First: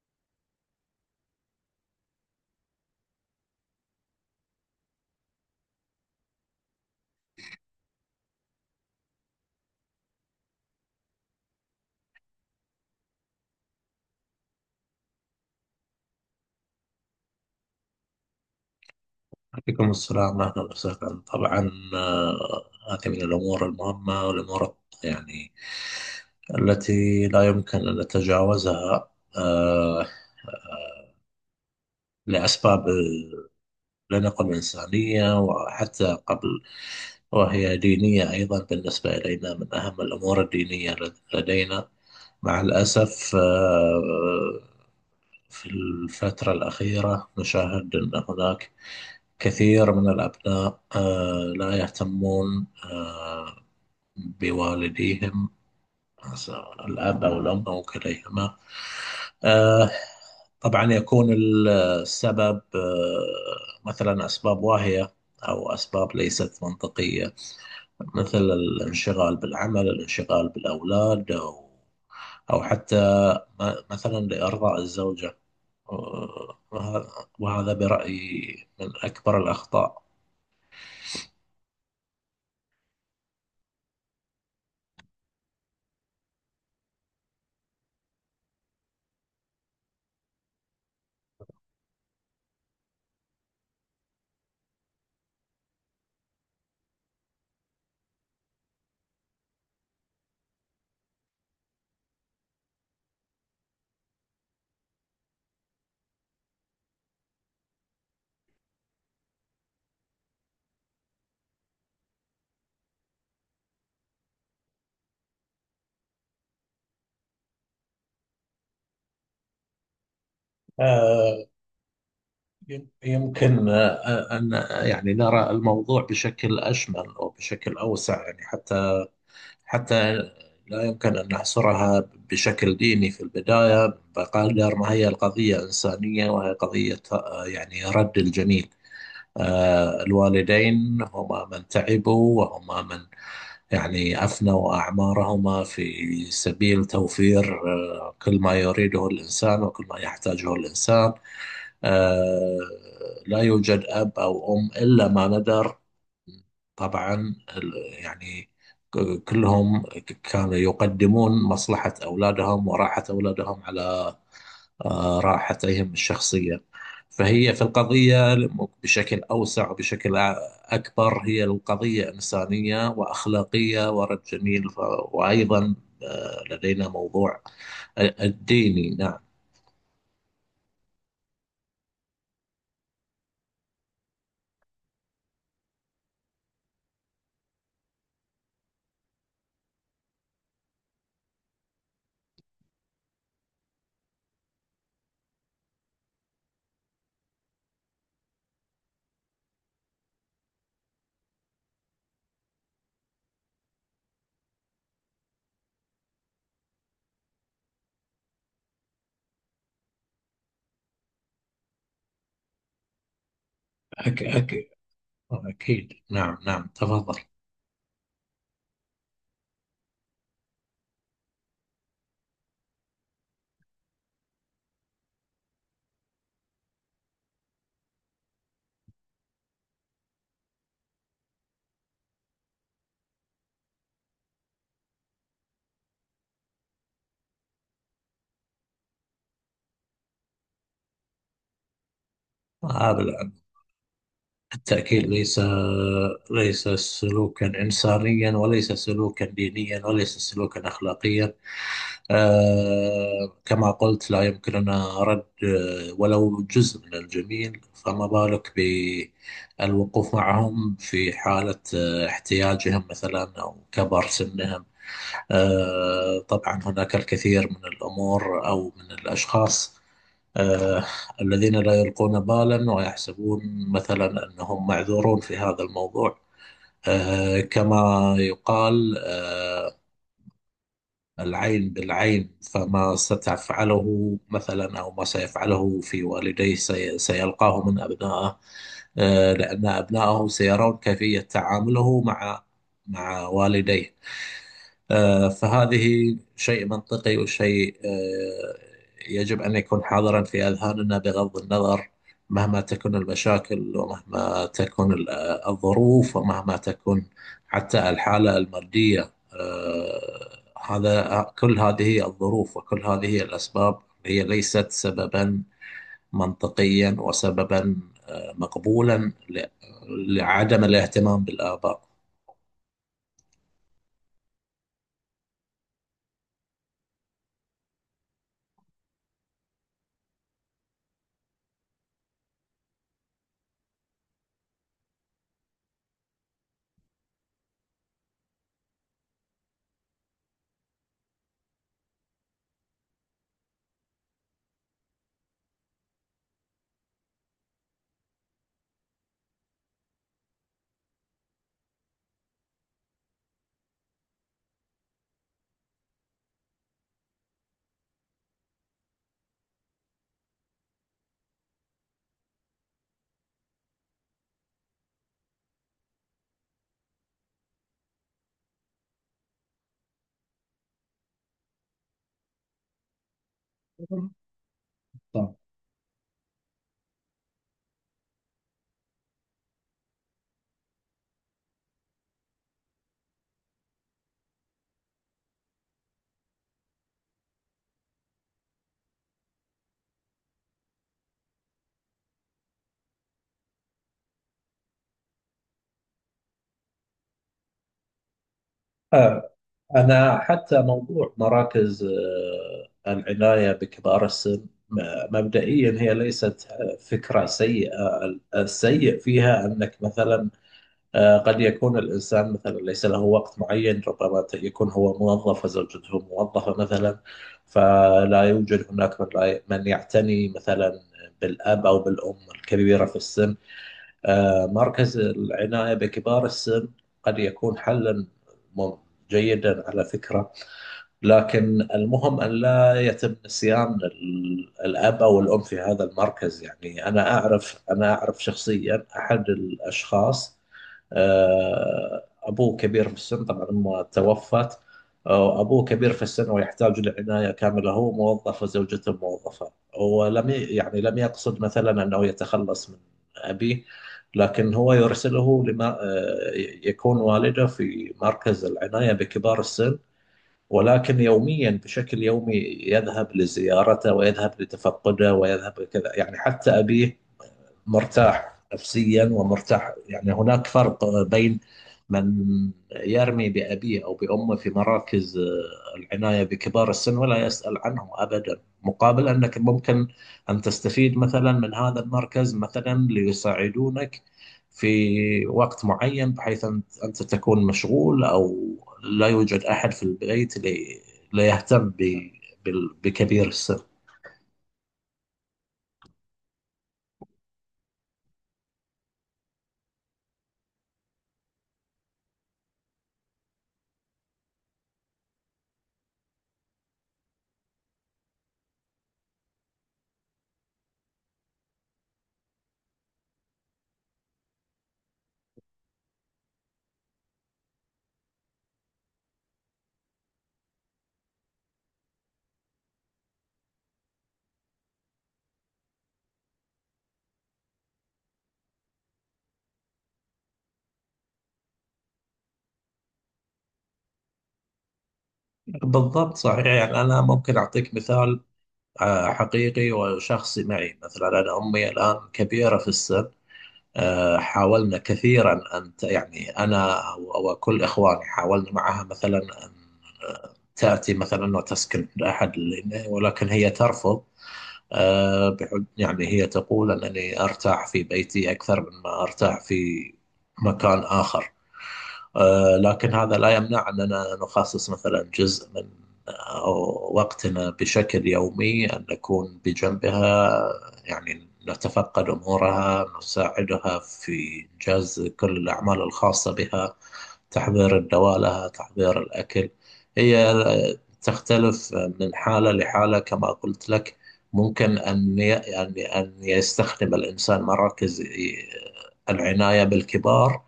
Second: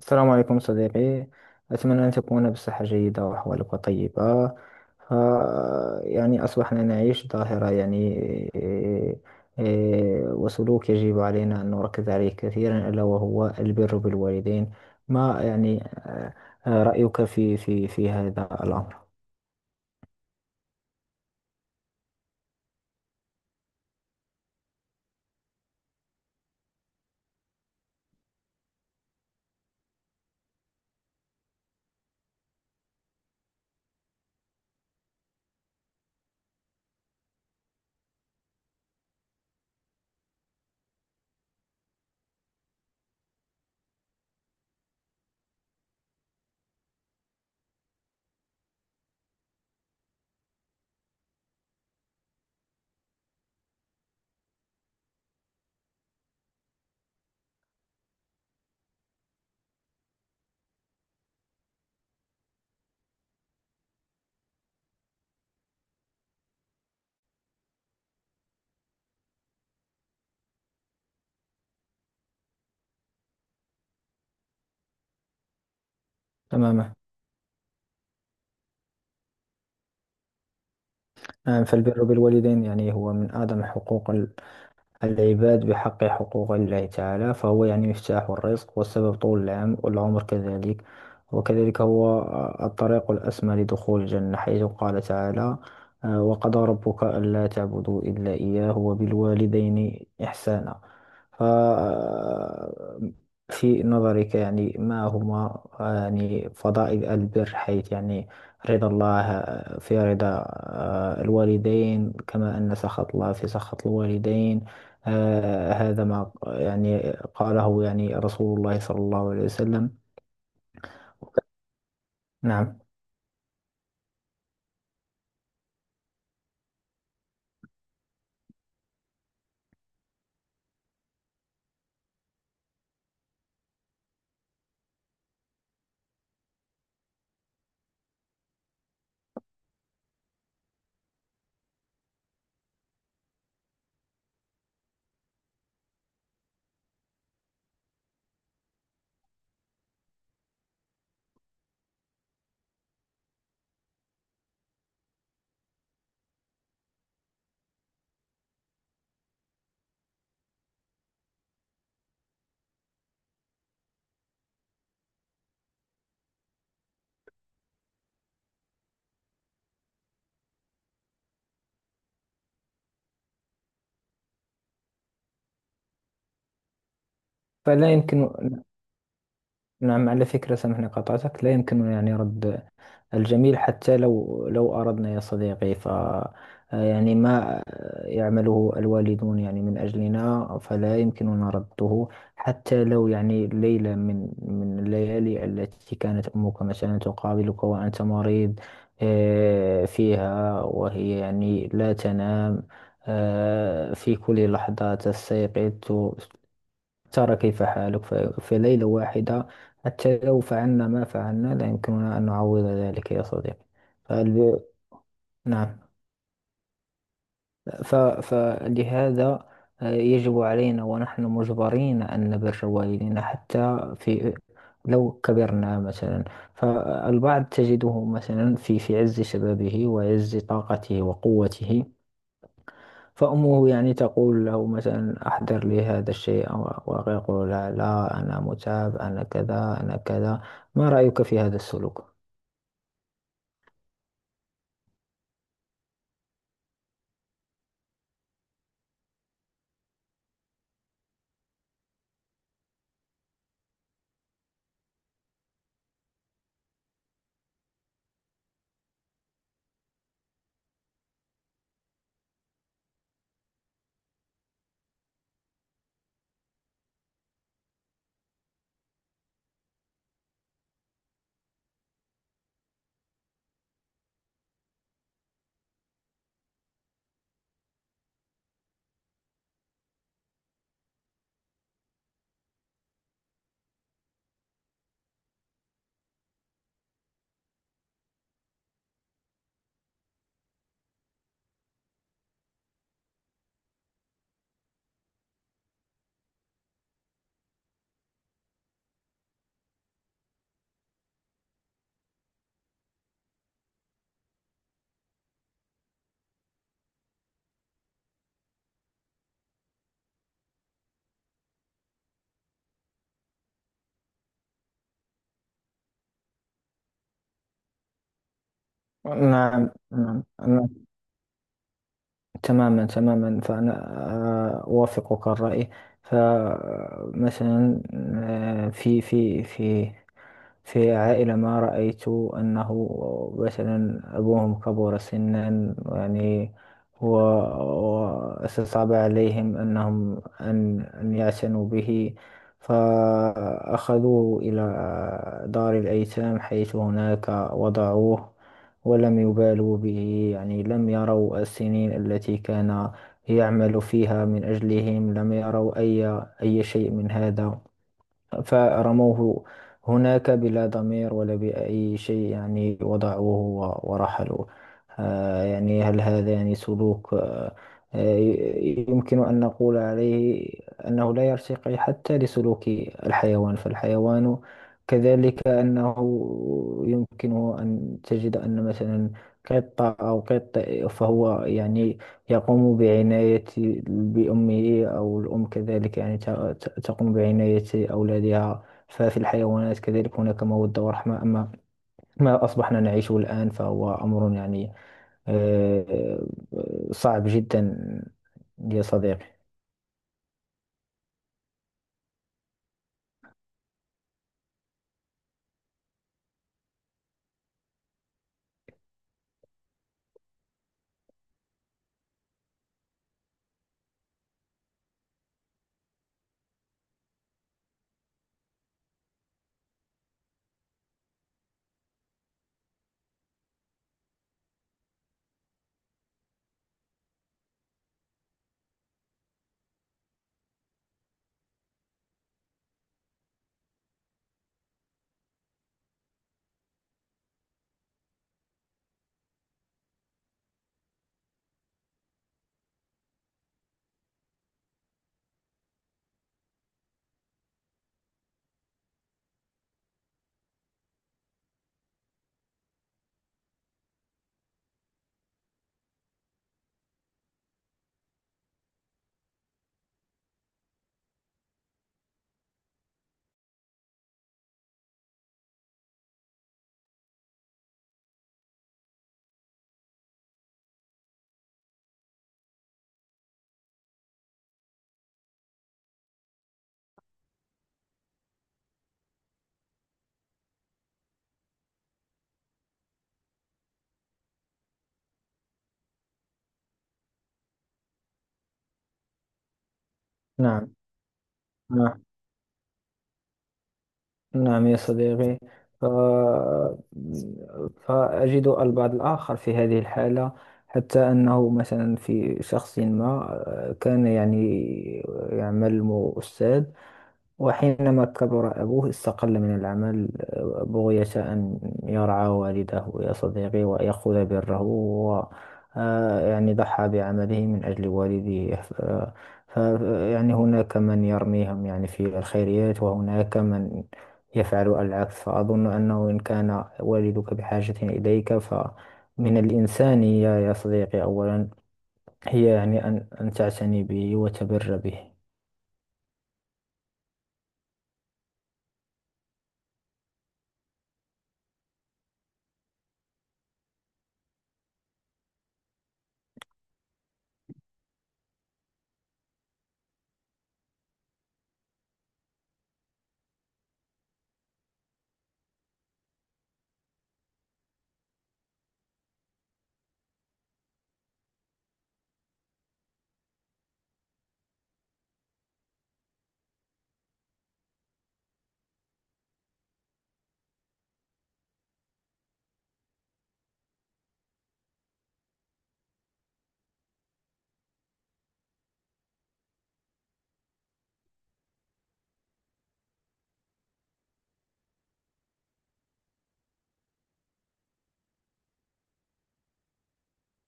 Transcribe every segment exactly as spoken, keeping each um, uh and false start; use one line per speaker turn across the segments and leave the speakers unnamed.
السلام عليكم صديقي. أتمنى أن تكون بصحة جيدة وأحوالك طيبة. ف يعني أصبحنا نعيش ظاهرة يعني إيه، إيه، وسلوك يجب علينا أن نركز عليه كثيرا، ألا وهو البر بالوالدين. ما يعني آه، آه، رأيك في في في هذا الأمر؟
عليكم السلام، أهلا وسهلا. طبعا، آه، هذه من الأمور المهمة، والأمور يعني التي لا يمكن أن نتجاوزها آه، آه، لأسباب، لنقل إنسانية وحتى قبل، وهي دينية أيضا. بالنسبة إلينا من أهم الأمور الدينية لدينا. مع الأسف آه، في الفترة الأخيرة نشاهد أن هناك كثير من الأبناء آه، لا يهتمون آه، بوالديهم، س- الأب أو الأم أو كليهما. آه، طبعا يكون ال- السبب آه، مثلا أسباب واهية، أو أسباب ليست منطقية، مثل الانشغال بالعمل، الانشغال بالأولاد، أو أو حتى م- مثلا لإرضاء الزوجة. آه،
تماما.
وه- وهذا برأيي من أكبر الأخطاء.
آه، فالبر بالوالدين يعني هو من أعظم حقوق العباد بحق حقوق الله تعالى، فهو يعني مفتاح الرزق والسبب طول العام والعمر كذلك. وكذلك هو الطريق الأسمى لدخول الجنة، حيث قال تعالى آه، وقضى ربك ألا تعبدوا إلا إياه وبالوالدين إحسانا. ف آه، في نظرك يعني ما هما آه، يعني فضائل البر، حيث يعني رضا الله آه، في رضا آه، الوالدين، كما أن سخط الله في سخط الوالدين. آه هذا ما يعني قاله يعني رسول الله صلى الله عليه وسلم. نعم.
يمكن آه، آه، أن آه، يعني نرى الموضوع بشكل أشمل وبشكل أوسع، يعني حتى حتى لا يمكن أن نحصرها بشكل ديني في البداية، بقدر ما هي القضية إنسانية، وهي قضية آه، يعني رد الجميل. آه، الوالدين هما من تعبوا، وهما من يعني أفنوا أعمارهما في سبيل توفير آه، كل ما يريده الإنسان وكل ما يحتاجه الإنسان. آه لا يوجد أب أو أم إلا ما ندر. طبعا ال- يعني ك- كلهم ك- كانوا يقدمون مصلحة أولادهم وراحة أولادهم على آه، راحتهم الشخصية. فهي في القضية بشكل أوسع وبشكل أ- أكبر، هي القضية إنسانية وأخلاقية ورد جميل. ف- وأيضا لدينا موضوع
فلا يمكن.
الديني، نعم.
نعم، على فكرة سامحني قطعتك، لا يمكن يعني رد الجميل حتى لو لو أردنا يا صديقي. ف يعني ما يعمله الوالدون يعني من أجلنا فلا يمكننا رده. حتى لو يعني ليلة من من الليالي التي كانت أمك مثلا تقابلك وأنت مريض آه، فيها، وهي يعني لا تنام. آه، في كل لحظة تستيقظ ترى كيف حالك. ف- في ليلة واحدة حتى لو فعلنا ما فعلنا لا يمكننا أن نعوض ذلك يا صديقي.
أك
فالب...
أك
نعم.
أكيد، نعم، نعم، تفضل.
ف... فلهذا آه، يجب علينا ونحن مجبرين أن نبر والدينا حتى في لو كبرنا مثلا. فالبعض تجده مثلا في في عز شبابه وعز طاقته وقوته، فأمه يعني تقول له مثلا أحضر لي هذا الشيء، أو- ويقول لها لا، أنا متعب، أنا كذا أنا كذا. ما رأيك في هذا السلوك؟
هذا الع- التأكيد ليس ليس سلوكا إنسانيا، وليس سلوكا دينيا، وليس سلوكا أخلاقيا. آه كما قلت، لا يمكننا رد آه، ولو جزء من الجميل، فما بالك بالوقوف معهم في حالة آه، احتياجهم مثلا أو كبر سنهم. آه، طبعا هناك الكثير من الأمور أو من الأشخاص آه، الذين لا يلقون بالا ويحسبون مثلا أنهم معذورون في هذا الموضوع. آه، كما يقال آه، العين بالعين، فما ستفعله مثلا أو ما سيفعله في والديه سي- سيلقاه من أبنائه، آه، لأن أبنائه سيرون كيفية تعامله مع مع والديه. آه، فهذه شيء منطقي، وشيء آه، يجب أن يكون حاضرا في أذهاننا، بغض النظر مهما تكون المشاكل، ومهما تكون ال- آه، الظروف، ومهما تكون حتى الحالة المادية. آه، هذا آه، كل هذه الظروف وكل هذه الأسباب هي ليست سببا منطقيا، وسببا آه، مقبولا
نعم
ل-
نعم
لعدم
نعم.
الاهتمام بالآباء.
تماما تماما، فأنا آه، أوافقك الرأي. فمثلا في في في في عائلة ما، رأيت أنه مثلا أبوهم كبر سنا، يعني هو، وصعب عليهم أنهم أن أن يعتنوا به، فأخذوه إلى دار الأيتام، حيث هناك وضعوه ولم يبالوا به. يعني لم يروا السنين التي كان يعمل فيها من أجلهم، لم يروا أي أي شيء من هذا، فرموه هناك بلا ضمير ولا بأي شيء. يعني وضعوه و- ورحلوا. آه، يعني هل هذا يعني سلوك آه، آه، ي- يمكن أن نقول عليه أنه لا يرتقي حتى لسلوك الحيوان؟ فالحيوان كذلك، أنه يمكنه أن تجد أن مثلا قطة أو قط فهو يعني يقوم بعناية بأمه، أو الأم كذلك يعني ت- ت- تقوم بعناية أولادها. ففي الحيوانات كذلك هناك مودة ورحمة. أما ما أصبحنا نعيشه الآن فهو أمر يعني آه، صعب جدا يا
طبعا
صديقي.
أنا حتى موضوع مراكز آه، العناية بكبار السن، م- مبدئيا هي ليست آه، فكرة سيئة. السيء فيها أنك مثلا آه، قد يكون الإنسان مثلا ليس له وقت معين، ربما ت- يكون هو موظف وزوجته موظفة مثلا، فلا يوجد هناك من لا ي- من يعتني مثلا بالأب أو بالأم الكبيرة في السن. آه، مركز العناية بكبار السن قد يكون حلا مم- جيدا على فكرة، لكن المهم أن لا يتم نسيان ال- الأب أو الأم في هذا المركز. يعني أنا أعرف أنا أعرف شخصيا أحد الأشخاص آه، أبوه كبير في السن، طبعا أمه توفت. آه، أبوه كبير في السن ويحتاج لعناية كاملة، هو موظف وزوجته موظفة، ولم ي- يعني لم يقصد مثلا أنه يتخلص من أبيه، لكن هو يرسله لما آه، يكون والده في مركز العناية بكبار السن، ولكن يوميا، بشكل يومي يذهب لزيارته، ويذهب لتفقده، ويذهب كذا، يعني حتى أبيه مرتاح نفسيا ومرتاح. يعني هناك فرق بين من يرمي بأبيه أو بأمه في مراكز آه، العناية بكبار السن ولا يسأل عنهم أبدا، مقابل أنك ممكن أن تستفيد مثلا من هذا المركز مثلا ليساعدونك في وقت معين، بحيث أن- أنت تكون مشغول، أو لا يوجد أحد في البيت
نعم.
لي- ليهتم ب- بال- بكبير السن.
نعم يا صديقي. ف... فأجد البعض الآخر في هذه الحالة، حتى أنه مثلا في شخص ما آه، كان يعني يعمل أستاذ، وحينما كبر أبوه استقل من العمل بغية أن يرعى والده يا صديقي ويأخذ بره. و آه، يعني ضحى بعمله من أجل والده. ف ف- يعني هناك من يرميهم يعني في الخيريات، وهناك من يفعل العكس. فأظن أنه إن كان والدك بحاجة إليك فمن الإنسانية يا صديقي أولا، هي يعني أن أن تعتني به وتبر به.
بالضبط، صحيح. يعني أنا ممكن أعطيك مثال آه، حقيقي وشخصي معي. مثلا أنا أمي الآن كبيرة في السن، آه، حاولنا كثيرا أن ت- يعني أنا أو أو كل إخواني حاولنا معها مثلا أن آه، تأتي مثلا وتسكن عند أحد لنا، ولكن هي ترفض. آه، بحج، يعني هي تقول أنني أرتاح في بيتي أكثر مما أرتاح في مكان آخر. آه، لكن هذا لا يمنع أننا نخصص مثلا جزء من آه، وقتنا بشكل يومي أن نكون بجنبها، يعني نتفقد أمورها، نساعدها في إنجاز كل الأعمال الخاصة بها، تحضير الدواء لها، تحضير الأكل. هي آه، تختلف من حالة لحالة. كما قلت لك ممكن أن ي- أن أن يستخدم الإنسان مراكز آه، العناية بالكبار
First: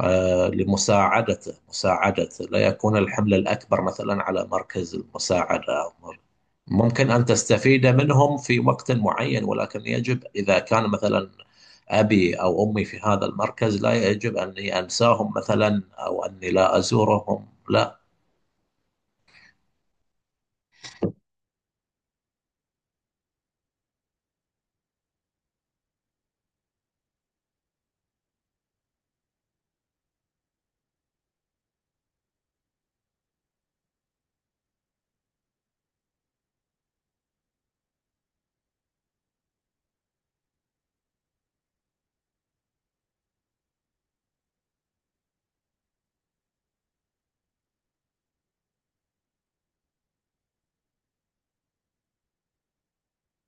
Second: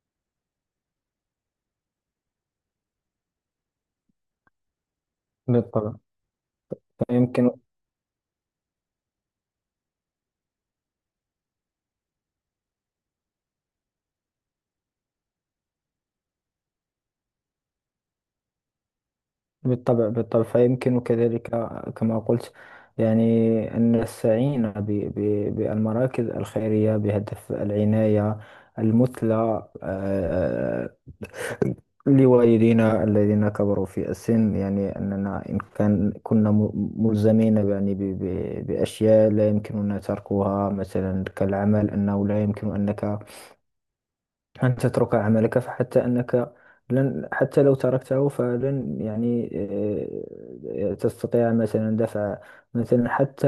آه، لمساعدته، مساعدته لا يكون الحمل الأكبر مثلا على مركز المساعدة، أو
بالطبع.
مر- ممكن أن
فيمكن.
تستفيد منهم في وقت معين، ولكن يجب إذا كان مثلا أبي أو أمي في هذا المركز لا يجب أني أنساهم مثلا، أو أني لا أزورهم، لا.
بالطبع بالطبع. فيمكن كذلك، كما قلت، يعني أن السعين ب- ب- بالمراكز الخيرية بهدف العناية المثلى آه، لوالدينا الذين كبروا في السن. يعني أننا إن كان كنا م- ملزمين يعني ب- ب- بأشياء لا يمكننا تركها مثلا كالعمل، أنه لا يمكن أنك أن تترك عملك. فحتى أنك لن، حتى لو تركته فلن يعني آه، تستطيع مثلا دفع مثلا حتى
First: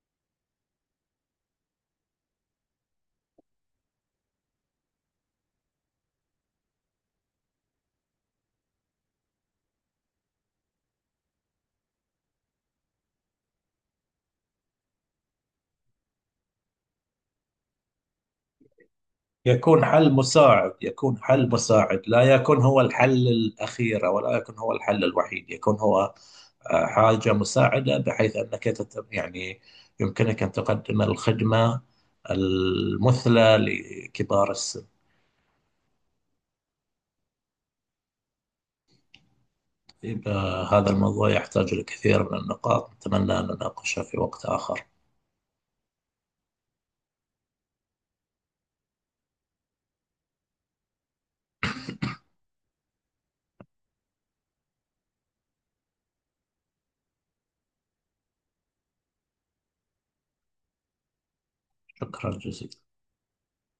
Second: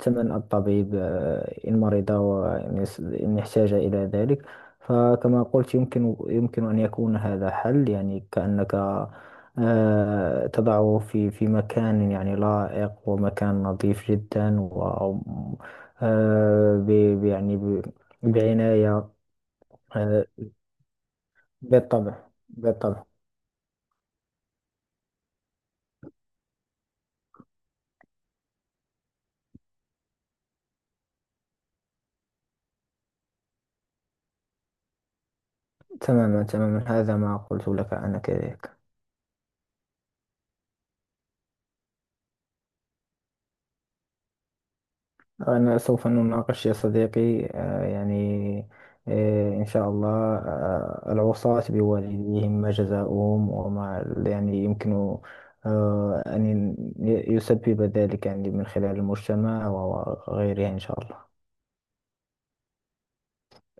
ثمن الطبيب آه، إن مرض وإن يس- إن احتاج إلى ذلك. فكما قلت، يمكن يمكن أن يكون هذا حل، يعني كأنك آه، تضعه في في مكان يعني لائق ومكان نظيف جدا و آه، ب- ب- يعني ب- بعناية.
يكون حل
آه،
مساعد، يكون حل مساعد لا
بالطبع
يكون هو
بالطبع.
الحل الأخير، ولا يكون هو الحل الوحيد، يكون هو آه، حاجة مساعدة، بحيث أنك تت- يعني يمكنك أن تقدم الخدمة المثلى لكبار السن.
تماما تماما، هذا ما قلت لك أنا كذلك.
إذا هذا الموضوع يحتاج لكثير من النقاط، نتمنى أن نناقشها في وقت آخر.
أنا سوف نناقش يا صديقي آه، يعني آه، إن شاء الله آه، العصاة بوالديهم ما جزاؤهم، وما يعني يمكن آه، أن يسبب ذلك يعني من خلال المجتمع وغيره، إن شاء الله.
شكرا جزيلا.